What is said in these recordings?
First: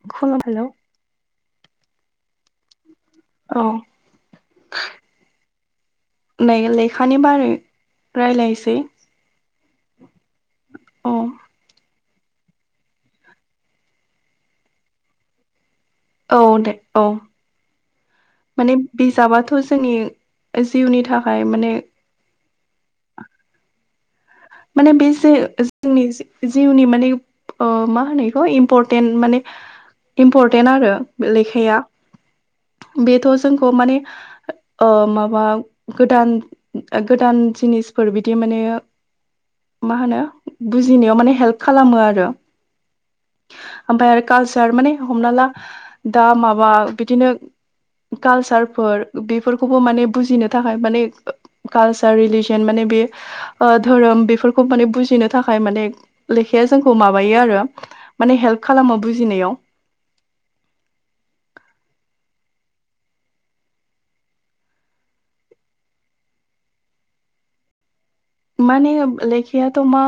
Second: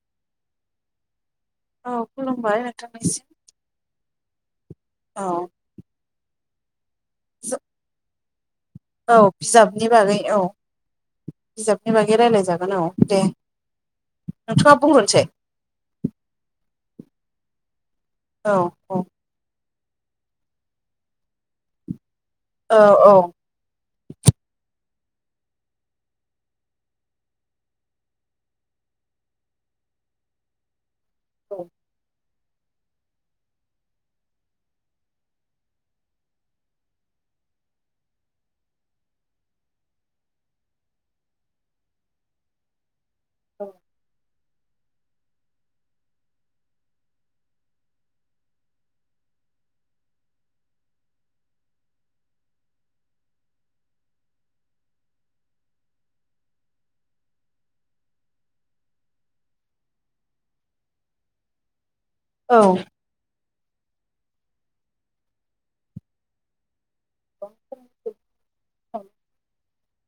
[unintelligible] हेल' औ खुलुमबाय नोंथांनिसिम औ औ [unintelligible] लेखानि बारै रायलायसै औ बिजाबनि बागै औ औ बिजाब नि बागै रायज्लाय जागोन औ दे नोंथाङा बुंग्रोनसै औ दे औ औ माने औ बिजाबाथ' जोंनि जिउनि थाखाय माने औ औ। माने बे जे जोंनि जिउनि माने मा होनो बेखौ इमपरटेन्ट माने इम्परटेन्ट आरो लेखाया [inaudible] बेथ' जोंखौ माने माबा गोदान गोदान जिनिस फोर बिदि माने मा होनो बुजिनायाव माने हेल्प खालामो आरो ओमफाय आरो कालसार माने हमना ला दा माबा बिदिनो कालचार फोर बेफोरखौबो माने बुजिनो थाखाय माने कालचार रिलिजन माने बे धोरोम बे फोरखौ माने बुजिनो थाखाय माने लेखाया जोंखौ माबायो आरो माने हेल्प खालामो बुजिनायाव। [inaudible] औ। माने लेखायाथ' मा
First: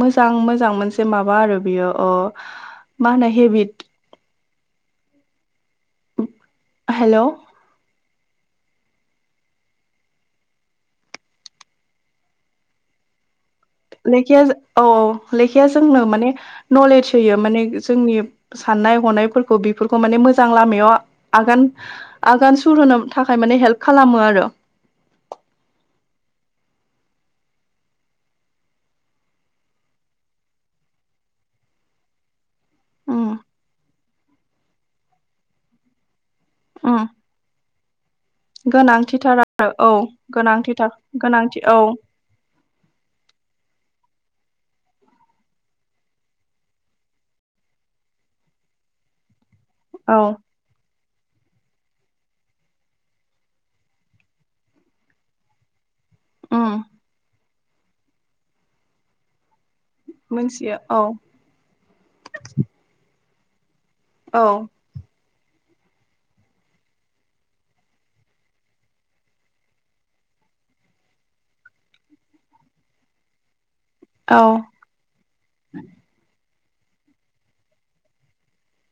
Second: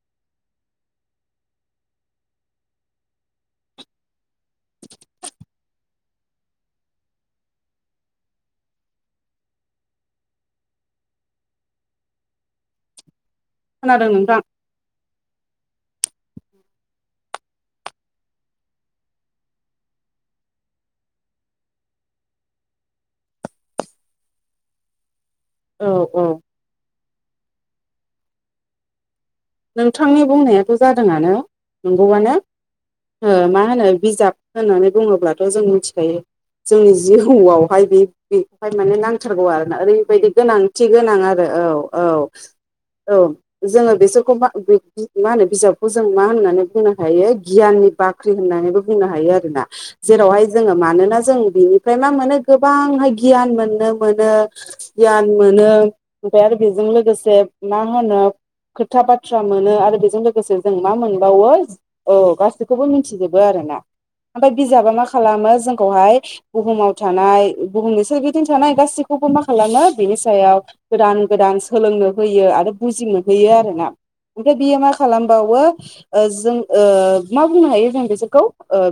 मोजां मोजां मोनसे माबा आरो बेयो अ मा होनो हेबिट हेल' खोनादों नोंथां लेखाया औ लेखाया जोंनो माने नलेज होयो माने जोंनि साननाय हनायफोरखौ बेफोरखौ माने मोजां लामायाव आगान सुर होनो थाखाय माने हेल्प खालामो आरो औ औ। नोंथांनि बुंनायाथ' जादोंआनो नंगौवानो उम मा होनो बिजाब होननानै बुङोब्लाथ' जों मिथिखायो जोंनि उम जिउआवहाय बे बेखौहाय माने गोनांथिथार नांथारगौ आरो ना औ ओरैबायदि गोनांथि गोनांथिथार गोनाङा। आरो गोनांथि औ औ औ जोङो। [unintelligible] मा‌ होनो बिजाबखौ जों मा होननानै बुंनो हायो गियाननि बाख्रि होननानैबो बुंनो हायो आरो ना। औ जेरावहाय जोङो मानोना। जों बिनिफ्राय मा मोनो गोबांहाय गियान मोननो मोनो गियान मोनो ओमफ्राय आरो उम बेजों लोगोसे मा होनो खोथा बाथ्रा मोनो आरो। बेजों लोगोसे मोनथियो जों मा औ मोनबावो औ गासैखौबो मिथिजोबो आरो ना। औ ओमफाय बिजाबा मा खालामो जों खौहाय बुहुमाव थानाय बुहुमनि सोरगिदिं थानाय गाससिखौबो मा खालामो बिनि सायाव गोदान गोदान सोलोंनो होयो आरो बुजिनो होयो आरो औ ओमफाय बियो मा खालामबावो ओ जों ओ मा बुंनो हायो जों बिसोरखौ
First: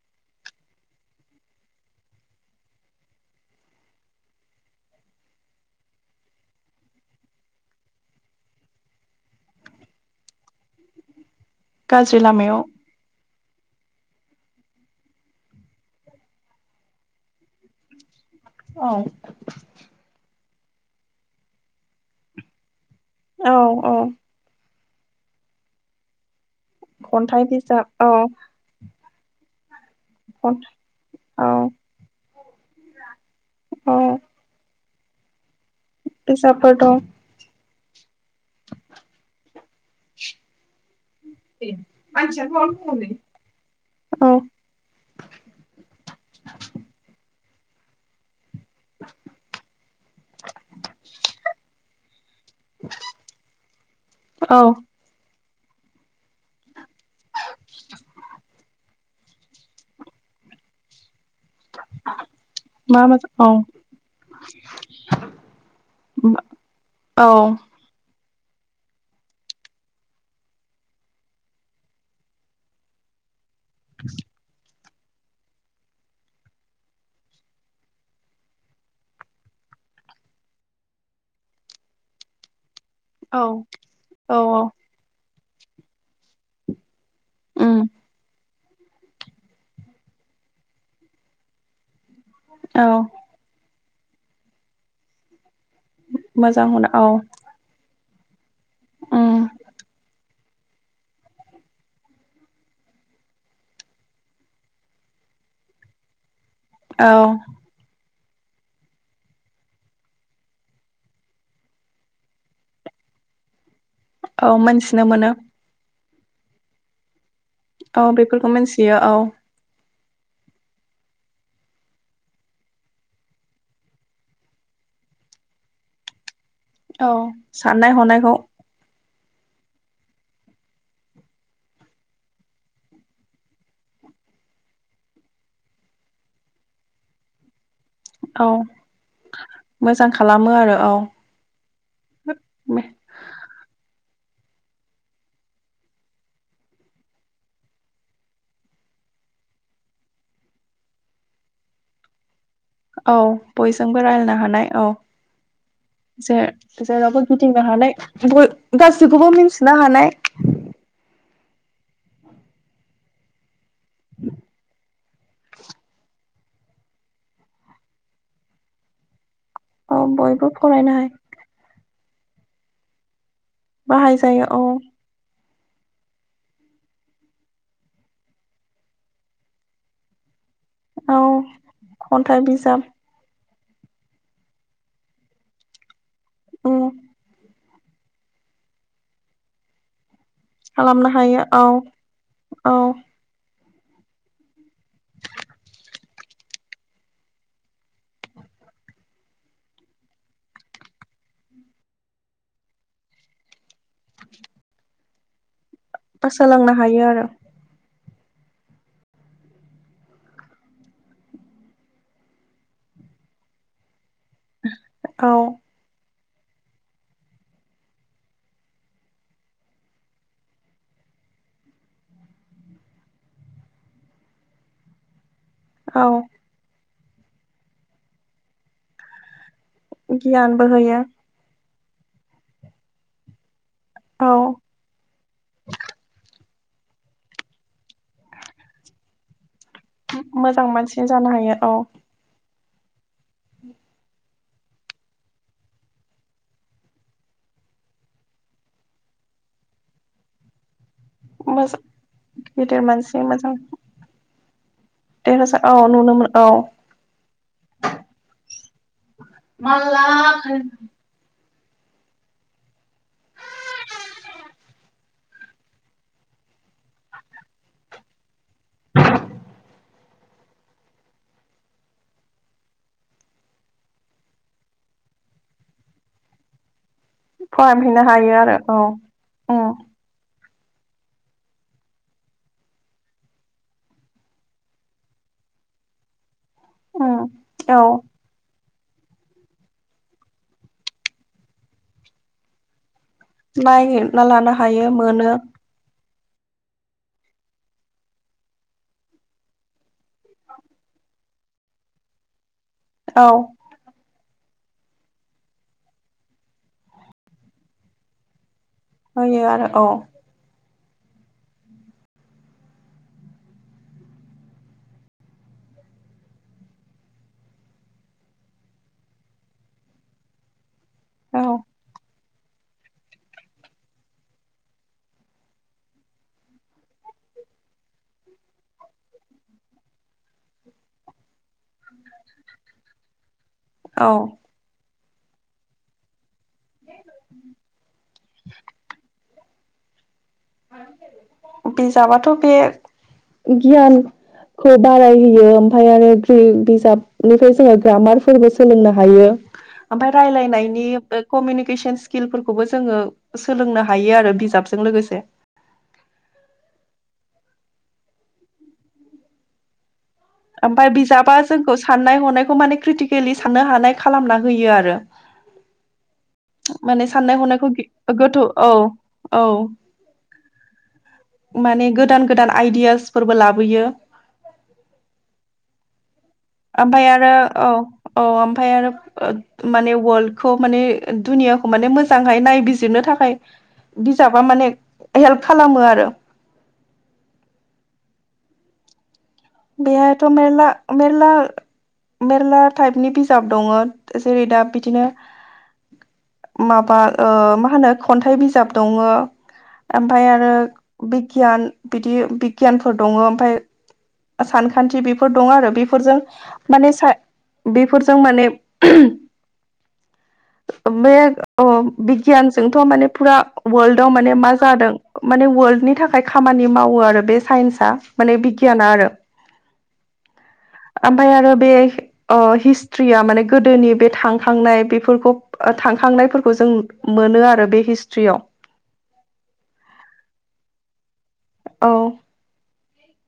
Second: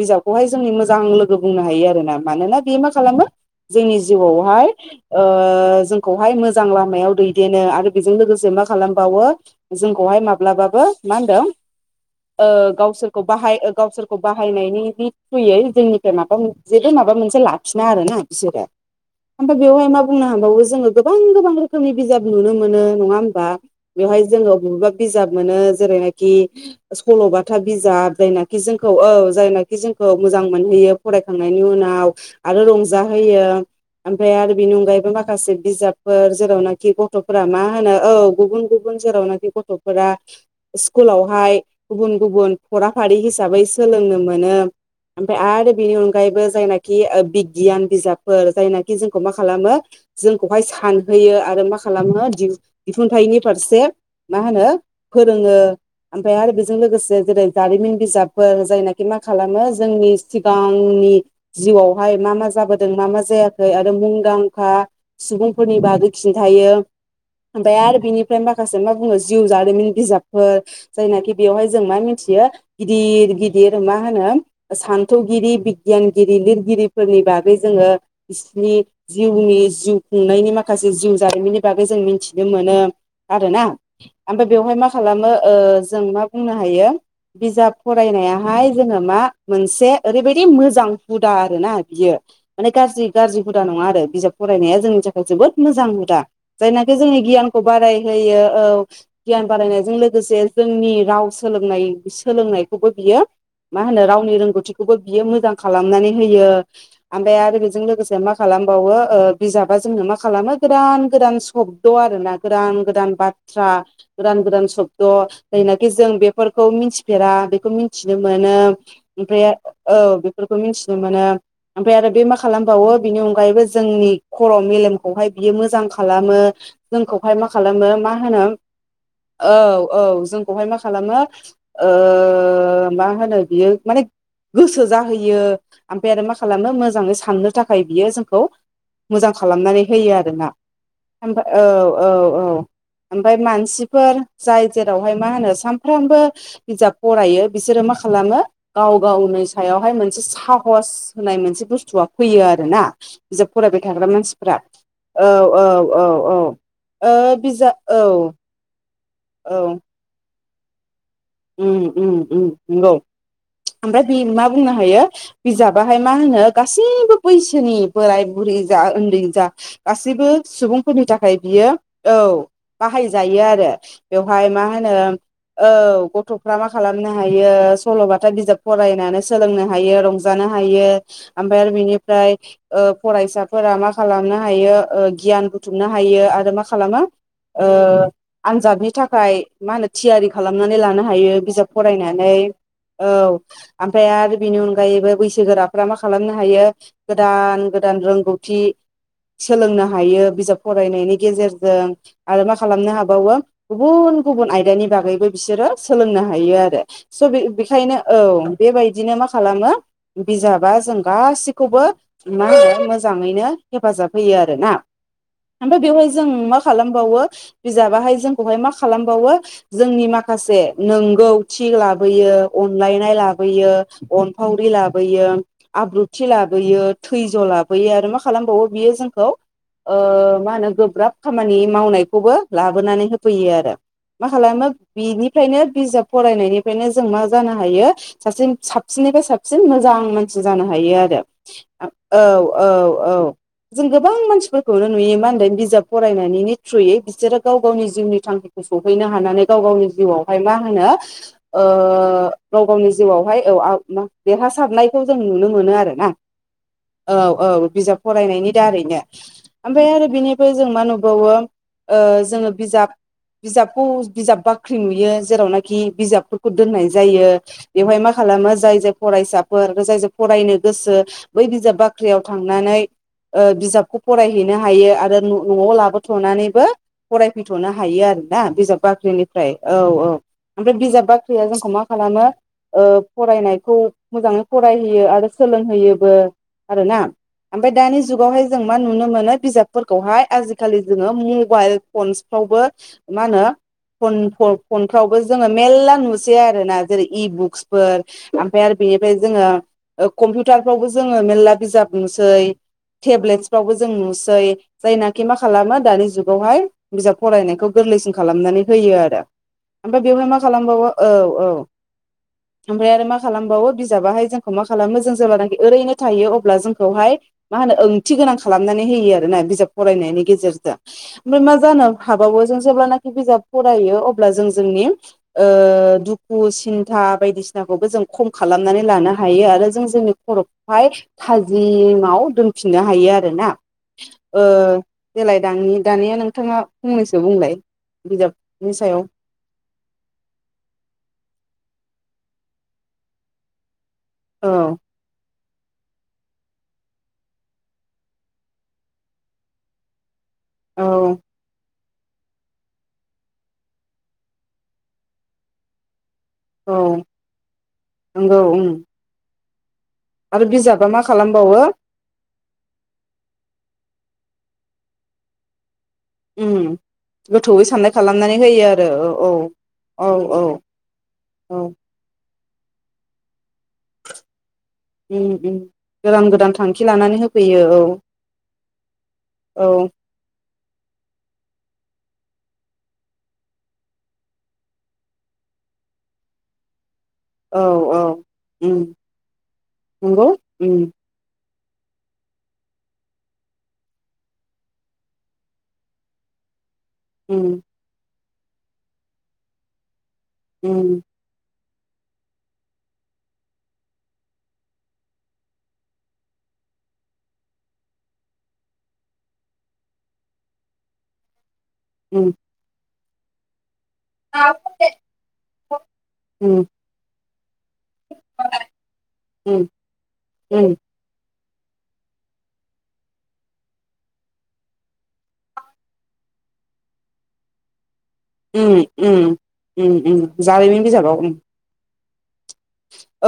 बिजाबखौहाय जोंनि मोजां लोगो बुंनो हायो आरोना मानोना बे मा खालामो जोंनि जिउआवहाय ओ जोंखौहाय मोजां लामायाव दैदेनो आरो बेजों लोगोसे मा खालामबावो जोंखौहाय माब्लाबाबो मा होनदों गाज्रि लामायाव खौ बाहाय ओ गावसोरखौ बाहायनायनि बि थ्रुयै जोंनिफ्राय माबा जेबो माबा मोनसे लाफिना आरो ना बिसोरो औ ओमफ्राय बेवहाय मा बुंनो हांबावो जोङो गोबां गोबां रोखोमनि बिजाब नुनो मोनो नङा होमबा औ औ बेवहाय जोङो बबेबा बिजाब मोनो जेरैहायखि [inaudible] सल'बाथा बिजाब जायनाखि जोंखौ औ जायनाखि जोंखौ मोजां खन्थाइ मोनहोयो औ फरायखांनायनि उनाव आरो रंजाहोयो औ ओमफ्राय आरो बेनि अनगायैबो माखासे बिजाब फोर बिजाबफोर जेरावनोखि दं गथ'फोरा मा होनो औ गुबुन गुबुन जेरावनोखि गथ'फोरा इस्कुलावहाय गुबुन गुबुन फराफारि हिसाबै सोलोंनो औ मोनो ओमफाय आरो बेनि अनगायैबो जायनाखि ओ बिगियान बिजाबफोर जायनाखि जोंखौ मा खालामो जोंखौहाय सानहोयो आरो मा खालामो दिहुन दिहुनथायाइनि फारसे फारसे मा औ होनो फोरोङो ओमफाय आरो बेजों लोगोसे जेरै जारिमिन बिजाबफोर जायनाखि मा खालामो जोंनि सिगांनि जिउआवहाय मा मा जाबोदों मा मा मोजां औ जायाखै आरो मुंदांखा सुबुंफोरनि बागै खिन्था थायो औ ओमफाय आरो बिनिफ्राय माखासे मा बुङो जिउ जारिमिन बिजाबफोर जायनाखि बेयावहाय जों मा मिनथियो गिदिर गिदिर मा होनो सान्थौगिरि बिगियानगिरि लिरगिरिफोरनि बागै जोङो बिसिनि जिउनि जिउ खुंनायनि माखासे जिउ जारिमिननि बागै जों मिनथिनो मोनो औ आरोना औ आमफाय बेवहाय मा खालामो ओ जों मा बुंनो हायो बिजाब उम फरायनायाहाय जोङो मा मोनसे ओरै- बायदि मोजां हुदा आरो ना बियो माने औ गारजि गारजि हुदा नङा आरो बिजाब फरायनाया जोंनि थाखाय जोबोद मोजां हुदा मोजां हुदा जायनाखि औ जोंनि गियानखौ बारायहोयो औ उम गियान बारायनायजों लोगोसे जोंनि राव सोलोंनाय सोलोंनायखौबो बियो मा होनो रावनि रोंगौथिखौबो बियो मोजां खालामनानै होयो औ आमफाय आरो बेजों लोगोसे मा खालामबावो ओ बिजाबा जोंनो मा खालामो गोदान गोदान सब्द आरोना गोदान गोदान बाथ- थ्रा गोदान औ गोदान सब्द मोनथिनो मोनो जायनाखि जों बेफोरखौ मिनथिफेरा बे फोरखौ औ मिनथिनो बेफोरखौ मोनो मोनथियो औ ओमफ्राय औ बेफोरखौ मिनथिनो मोनो ओमफ्राय आरो बे मा खालामबावो बेनि अनगायैबो जोंनि खर' मेल लेमखौय बियो मोजां खालामो औ जोंखौहाय मा खालामो साननाय मा हनायखौ होनो औ औ जोंखौहाय मा खालामो ओ मा होनो बियो माने गोसो जाहोयो आमफाय आरो मा खालामनो मोजाङै साननो थाखाय थाखाय बियो जोंखौ औ मोजां खालामनानै मोजां होयो आरोना खालामो आरो औ औ औ औ ओमफाय मानसिफोर जाय जेरावहाय मा होनो सानफ्रामबो बिजाब फरायो बिसोरो मा खालामो खालामो गाव गावनि सायावहाय मोनसे साहस होननाय मोनसे बुस्थुआ फैयो आरो आरोना औ बिजाब फरायबाय बयजोंबो थाग्रा रायलायनो मानसिफोरा हानाय औ औ औ औ जे जेरावबो ओ गिदिंनो बिजा हानाय गासैखौबो मिनथिनो हानाय उम उम उम नंगौ ओमफाय बे मा बुंनो हायो बिजाबाहाय मा होनो गासैबो बैसोनि बोराय बुरै जा ओन्दै जा औ गासैबो बयबो फरायनो सुबुंफोरनि थाखाय बियो औ बाहाय- जायो आरो बाहायजायो बेवहाय औ मा होनो औ गथ- गथ'फ्रा मा खालामनो हायो सल'बाथा बिजाब फरायनानै सोलोंनो हायो रंजानो हा- हायो औ आमफाय आरो बिनिफ्राय खन्थाइ बिजाब ओ फरायसा फोरा मा खालामनो हायो ओ गियान बुथुमनो हायो आरो मा उम खालामो ओ आनजादनि थाखाय मा होनो थियारि खालामनानै लानो खालामनो हायो बिजाब औ फरायनानै औ आमफाय आरो बिनि अनगायैबो बैसोगोराफोरा मा खालामनो हायो गोदान गोदान रोंगौथि सोलोंनो हायो बिजाब फरायनायनि गेजेरजों आरो मा खालामनो हाबावो बुहुद गुबुन गुबुन आयदानि बागैबो बिसोरो सोलोंनो हायो आरो स बेखायनो औ बेबायदिनो मा खालामो बिजाबा जों गाैखौबो मा होनो मोजां नो हाब हो आरोना औ आमफाय बे जों मा खालामबावो बिजाबाहाय जोंखौहाय मा खालामबावो जोंनि माखासे नोंगौ थि लाबोयो अनलायनाय लाबोयो अनफावरि लाबोयो औ आब्रुथि लाबोयो थैज' लाबोयो आरो मा खालामबावो बियो जोंखौ मा गियानबो होनो होयो गोब्राब खामानि मावनायखौबो लाबोनानै होफैयो आरो मा औ खालाम मा बिनि बिजाब फरायनायनिफ्रायनो जों मा जानो हायो सासे साबसिननिफ्राय साबसिन साबसिन मोजां मानसि जानो मोजां हायो मानसि आरो जानो हायो औ औ औ जों गोबां मानसिफोरखौनो नुयो मा होनदों बिजाब फरायनायनि थ्रुयै बिसोरो गाव गावनि जिउनि थांखिखौ सौहैनो हानानै गाव गावनि जिउआव मा होनो मोजां गाव गिदिर गावनि मानसि जिउआवहाय मोजां औ देरहासारनाय खौ जों नुनो देरहासार मोनो औ आरोना नुनो मोनो औ औ औ बिजाब फरायनायनि दारैनो ओमफ्राय आरो बिनिफ्राय जों मा नुबावो जोङो बिजाब बिजाबखौ बिजाब बाख्रि नुयो। जेरावनाखि बिजाबफोरखौ दोननाय जायो बेवहाय मा खालामो जाय जाय फरायसाफोर आरो जाय जाय फरायनो गोसो बै बिजाब बाख्रियाव थांनानै बिजाबखौ फरायहैनो हायो आरो न'आव लाबोथ'नानैबो फरायफैथ'नो फरायफैनो हायो आरोना आरो औ बिजाब बाख्रिनिफ्राय उम औ औ ओमफ्राय बिजाब बाख्रिया जोंखौ मा खालामो फरायनायखौ मोजाङै फरायहैयो आरो सोलोंहोयोबो आरोना उम ओमफ्राय औ दानि जुगावहाय जों मा नुनो मोनो बिजफोरखौहाय आखालि जोङो मबाइल फावबो मा होनो फन नागिरना लानो हायो फनफ्रावबो मोनो जोङो मेरला नुसै आरोना जेरै इबुक्सफोर ओमफ्राय आरो बेनिफ्राय जोङो कम्पिउटारफ्रावबो जोङो मेल्ला बिजाब नुसै औ टेब्लेटसफ्रावबो जों नुसै जायनाखि मा खालामो दानि जुगावहाय बिजाब फरायनायखौ गोरलैसिन खालामनानै आरो औ ओमफ्राय बेवहाय मा खालामबावो औ औ [inaudible] ओमफ्राय आरो मा खालामबावो बिजाबाहाय जोंखौ मा खालामो जों जेब्लानाखि ओरैनो थायो अब्ला जोंखौहाय मा होनो ओंथि गोनां खालामनानै होयो आर ना बिजाब फरायनायनि गेजेरजों ओमफ्राय औ मा जानो हाबावो जों जेब्लानाखि बिजाब फरायो अब्ला जों जोंनि दुखु सिन्था बायदिसिनाखौबो जों खम खालामनानै लानो हायो आरो आरो जों जोंनि खर'खौहाय थाजिमाव दोनफिननो हायो आरोना। ओ औ देलाय दा दानिया नों थाङा फंनैसो बुंलाय बिजाबनि सायाव। बिजाबाथ' बे गियान औ खौ बाराय होयो। ओमफ्राय आरो ग्रि बिजाबनिफ्राय जोङो ग्रामारफोरबो सोलोंनो हायो आमफाय रायलायनायनि औ कमउनिकेसन स्किलफोरखौबो जोङो सोलोंनो हायो आरो बिजाबजों लोगोसे औ नंगौ आरो ओमफफ्राय मा बिजाबा खालामबावो जोंखौ साननाय हनायखौ माने क्रिटिकेलि साननो हानाय खालामना होयो आरो। माने साननाय गोथौयै हनायखौ साननाय खालामनानै गोथौ होयो औ आरो औ औ। औ औ औ माने गोदान गोदान आइडियासफोरबो लाबोयो। उम उम गोदान गोदान थांखि ओमफ्राय लानानै आरो होफैयो औ औ ओमफफ्राय औ आरो माने वर्लडखौ माने दुनियाखौ माने मोजांहाय नायबिजिरनो थाखाय बिजाबा माने हेल्प खालामो आरो। औ औ बेहायथ' नंगौ मेरला उम मेरला मेरला टाइपनि बिजाब दङ जेरै दा बिदिनो माबा उम मा होनो खन्थाइ बिजाब दङ ओमफ्राय आरो उम बिगियान बिदि बिगियानफोर दङ। ओमफ्राय सानखान्थि बेफोर दं आरो। बेफोरजों माने बेफोरजों माने बे अ उम बिगियानजोंथ' माने फुरा वर्ल्डआव माने मा जादों माने वर्ल्डनि थाखाय उम खामानि मावो आरो बे साइन्स माने बिगियाना आरो उम उम ओमफ्राय आरो बे हिस्ट्रिया माने गोदोनि बे थांखांनाय बेफोरखौ थांखांनाय जों मोनो आरो बे हिस उम उमजारिमिन बिजाबाव औ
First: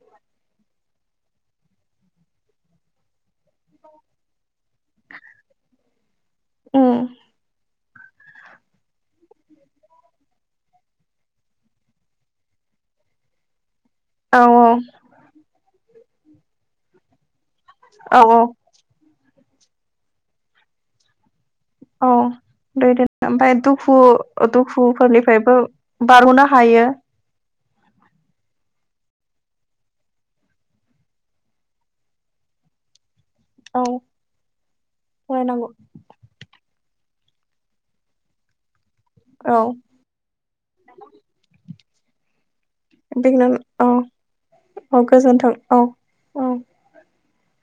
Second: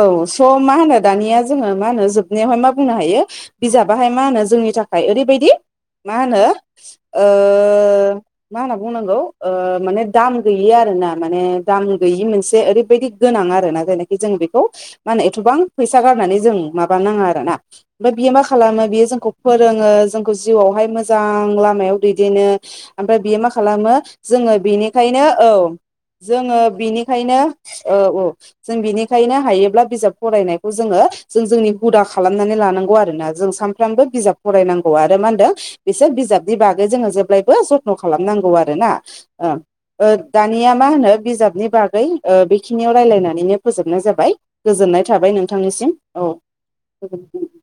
औ स' मा होनो दानिया जोङो मा होनो जोबनायावहाय मा बुंनो हायो बिजाबाहाय मा होनो। जोंनि थाखाय मफ्राय ओरैबायदि मा होनो उम मा होनना बुंनांगौ माने दाम गैयि आरोना माने दाम गि मोनसे ओरैबायदि गोनां आरो ना जायनाखि जों औ बेखौ औ माने एथबां फैसा गारनानै जों माबा नाङा आरो ना ओमफ्राय औ बियो औ मा खालामो बियो जोंखौ फोरोङो जोंखौ जिउआवहाय मोजां लामायाव औ दैदेनो। ओमफ्राय दैदेनो बे मा दुखु खालामो जोङो बेनिखायनो दुखुफोरनिफ्रायबो औ बारग'नो जोङो हायो बिनिखायनो औ औ जोंनि फोथायनो हायोब्ला बिजाब फरायनायखौ जोङो जों जोंनि हुदा खालामनानै लानांगौ आरोना। जों औ सानफ्रामबो बिजाब फरायनांगौ आरो मा होनदों। फरायनांगौ बिसोर बिजाबनि बागै आरो जोङो जेब्लायबो जथन' खालामनांगौ आरो ना औ दानिया मा होनो बिजाबनि बागै बेखिनियाव बेखौनो रायलायनानैनो औ फोजोबनाय जाबाय गोजोननाय औ थाबाय गोजोन्थों नोंथांनिसिम औ गोजोनथों